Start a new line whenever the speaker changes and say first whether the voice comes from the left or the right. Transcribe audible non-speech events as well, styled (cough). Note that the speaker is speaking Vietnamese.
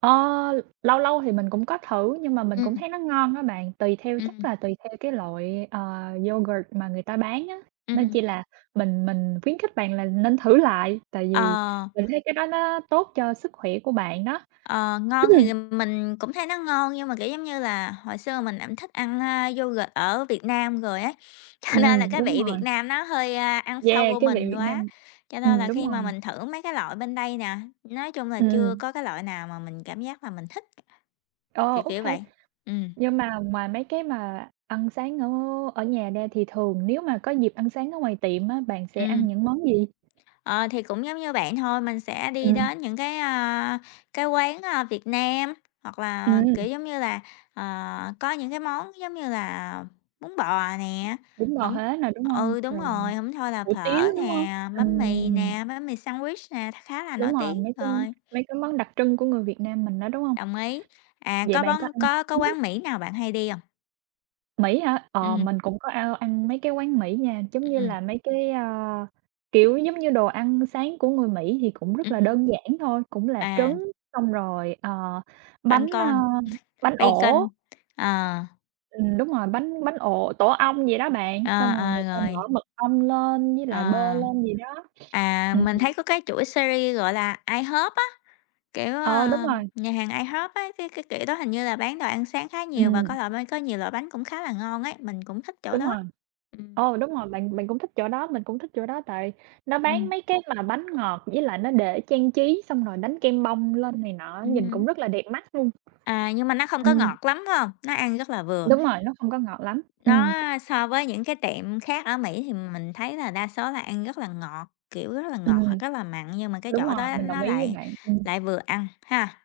right: Ơ, l lâu lâu thì mình cũng có thử, nhưng mà mình cũng
left: Ừm.
right: thấy nó ngon á bạn, tùy theo chắc
left: Ừm.
right: là tùy theo cái loại, ờ, yoghurt mà người ta bán á. Nên
left: Ừm.
right: chỉ là mình mình khuyến khích bạn là nên thử lại, tại vì
left: Ờ.
right: mình thấy cái đó nó tốt cho sức khỏe của bạn đó.
left: Ờ, ngon thì,
right: (clears throat)
left: ừm, mình cũng thấy nó ngon, nhưng mà, kiểu giống như là, hồi xưa mình cũng thích ăn, à, yoghurt ở Việt Nam rồi á, cho nên là
right: Ừm,
left: cái
right: đúng
left: vị Việt
right: rồi.
left: Nam nó hơi, a, ăn sâu
right: Yeah,
left: vô
right: cái vị
left: mình
right: Việt
left: quá,
right: Nam,
left: cho nên
right: ừm,
left: là
right: đúng
left: khi mà
right: rồi.
left: mình thử mấy cái loại bên đây nè, nói chung là
right: Ừm,
left: chưa
right: ừm.
left: có cái loại nào mà mình cảm giác là mình thích.
right: Ờ,
left: Kiểu kiểu
right: okay.
left: vậy. Ừm.
right: Nhưng mà ngoài mấy cái mà ăn sáng ở ở nhà ra thì thường nếu mà có dịp ăn sáng ở ngoài tiệm á, bạn sẽ ăn
left: Ừm.
right: những món gì?
left: Ờ, thì cũng giống như bạn thôi, mình sẽ đi
right: Ừm.
left: đến những cái, à, cái quán, ờ, Việt Nam, hoặc là,
right: Ừm.
left: kiểu giống như là, ờ, có những cái món giống như là bún bò nè,
right: Bún bò
left: hổng
right: Huế nè, đúng hông?
left: ừ, đúng
right: Rồi
left: rồi, hổng thôi là
right: hủ tiếu,
left: phở
right: đúng hông?
left: nè, bánh mì
right: Ừm.
left: nè, bánh mì sandwich nè, kha khá là nổi
right: Đúng rồi,
left: tiếng
right: mấy cái
left: rồi.
right: mấy cái món đặc trưng của người Việt Nam mình đó, đúng hông?
left: Đồng ý. À,
right: Vậy
left: có
right: bạn
left: bón
right: có ăn
left: có có
right: ừm hứm.
left: quán Mỹ nào bạn hay đi hông?
right: Mỹ hả? Ờ,
left: Ừm.
right: mình cũng có ăn ăn mấy cái quán Mỹ nha, giống như
left: Ừm.
right: là mấy cái, à, kiểu, giống như đồ ăn sáng của người Mỹ thì cũng rất là
left: Ừm.
right: đơn giản thôi, cũng là
left: À.
right: trứng xong rồi, ờ,
left: băng
right: bánh, à,
left: con,
right: bánh
left: (chuckles)
right: ổ.
left: bacon, ờ.
right: Ừm, đúng rồi, bánh bánh ổ, tổ ong vậy đó bạn,
left: Ờ,
right: xong rồi
left: ờ,
right: người ta
left: rồi.
right: bỏ mật ong lên với
left: Ờ.
right: lại bơ lên gì đó.
left: À,
right: Ừm,
left: mình
right: ừm.
left: thấy có cái chuỗi series gọi là IHOP á, kiểu,
right: Ờ, đúng
left: ờm,
right: rồi.
left: nhà hàng IHOP á, cái cái kiểu đó hình như là bán đồ ăn sáng khá nhiều và có
right: Ừm.
left: loại bánh có nhiều loại bánh cũng khá là ngon ấy, mình cũng thích chỗ
right: Đúng
left: đó.
right: rồi.
left: Ừm.
right: Ô, đúng rồi. Bạn bạn cũng thích chỗ đó, mình cũng thích chỗ đó tại nó bán
left: Ừm.
right: mấy cái mà bánh ngọt với lại nó để trang trí xong rồi đánh kem bông lên này nọ á,
left: Ừ
right: nhìn cũng
left: hứm.
right: rất là đẹp mắt luôn.
left: À, nhưng mà nó không có
right: Ừm.
left: ngọt lắm, phải hông? Nó ăn rất là vừa.
right: Đúng rồi, nó không có ngọt lắm,
left: Nó
right: ừm.
left: so với những cái tiệm khác ở Mỹ thì mình thấy là đa số là ăn rất là ngọt, kiểu rất là ngọt hoặc
right: Ừm.
left: rất là mặn, nhưng mà cái
right: Đúng
left: chỗ
right: rồi,
left: đó
right: mình đồng
left: nó
right: ý với
left: lại
right: bạn. Ừm.
left: lại vừa ăn ha.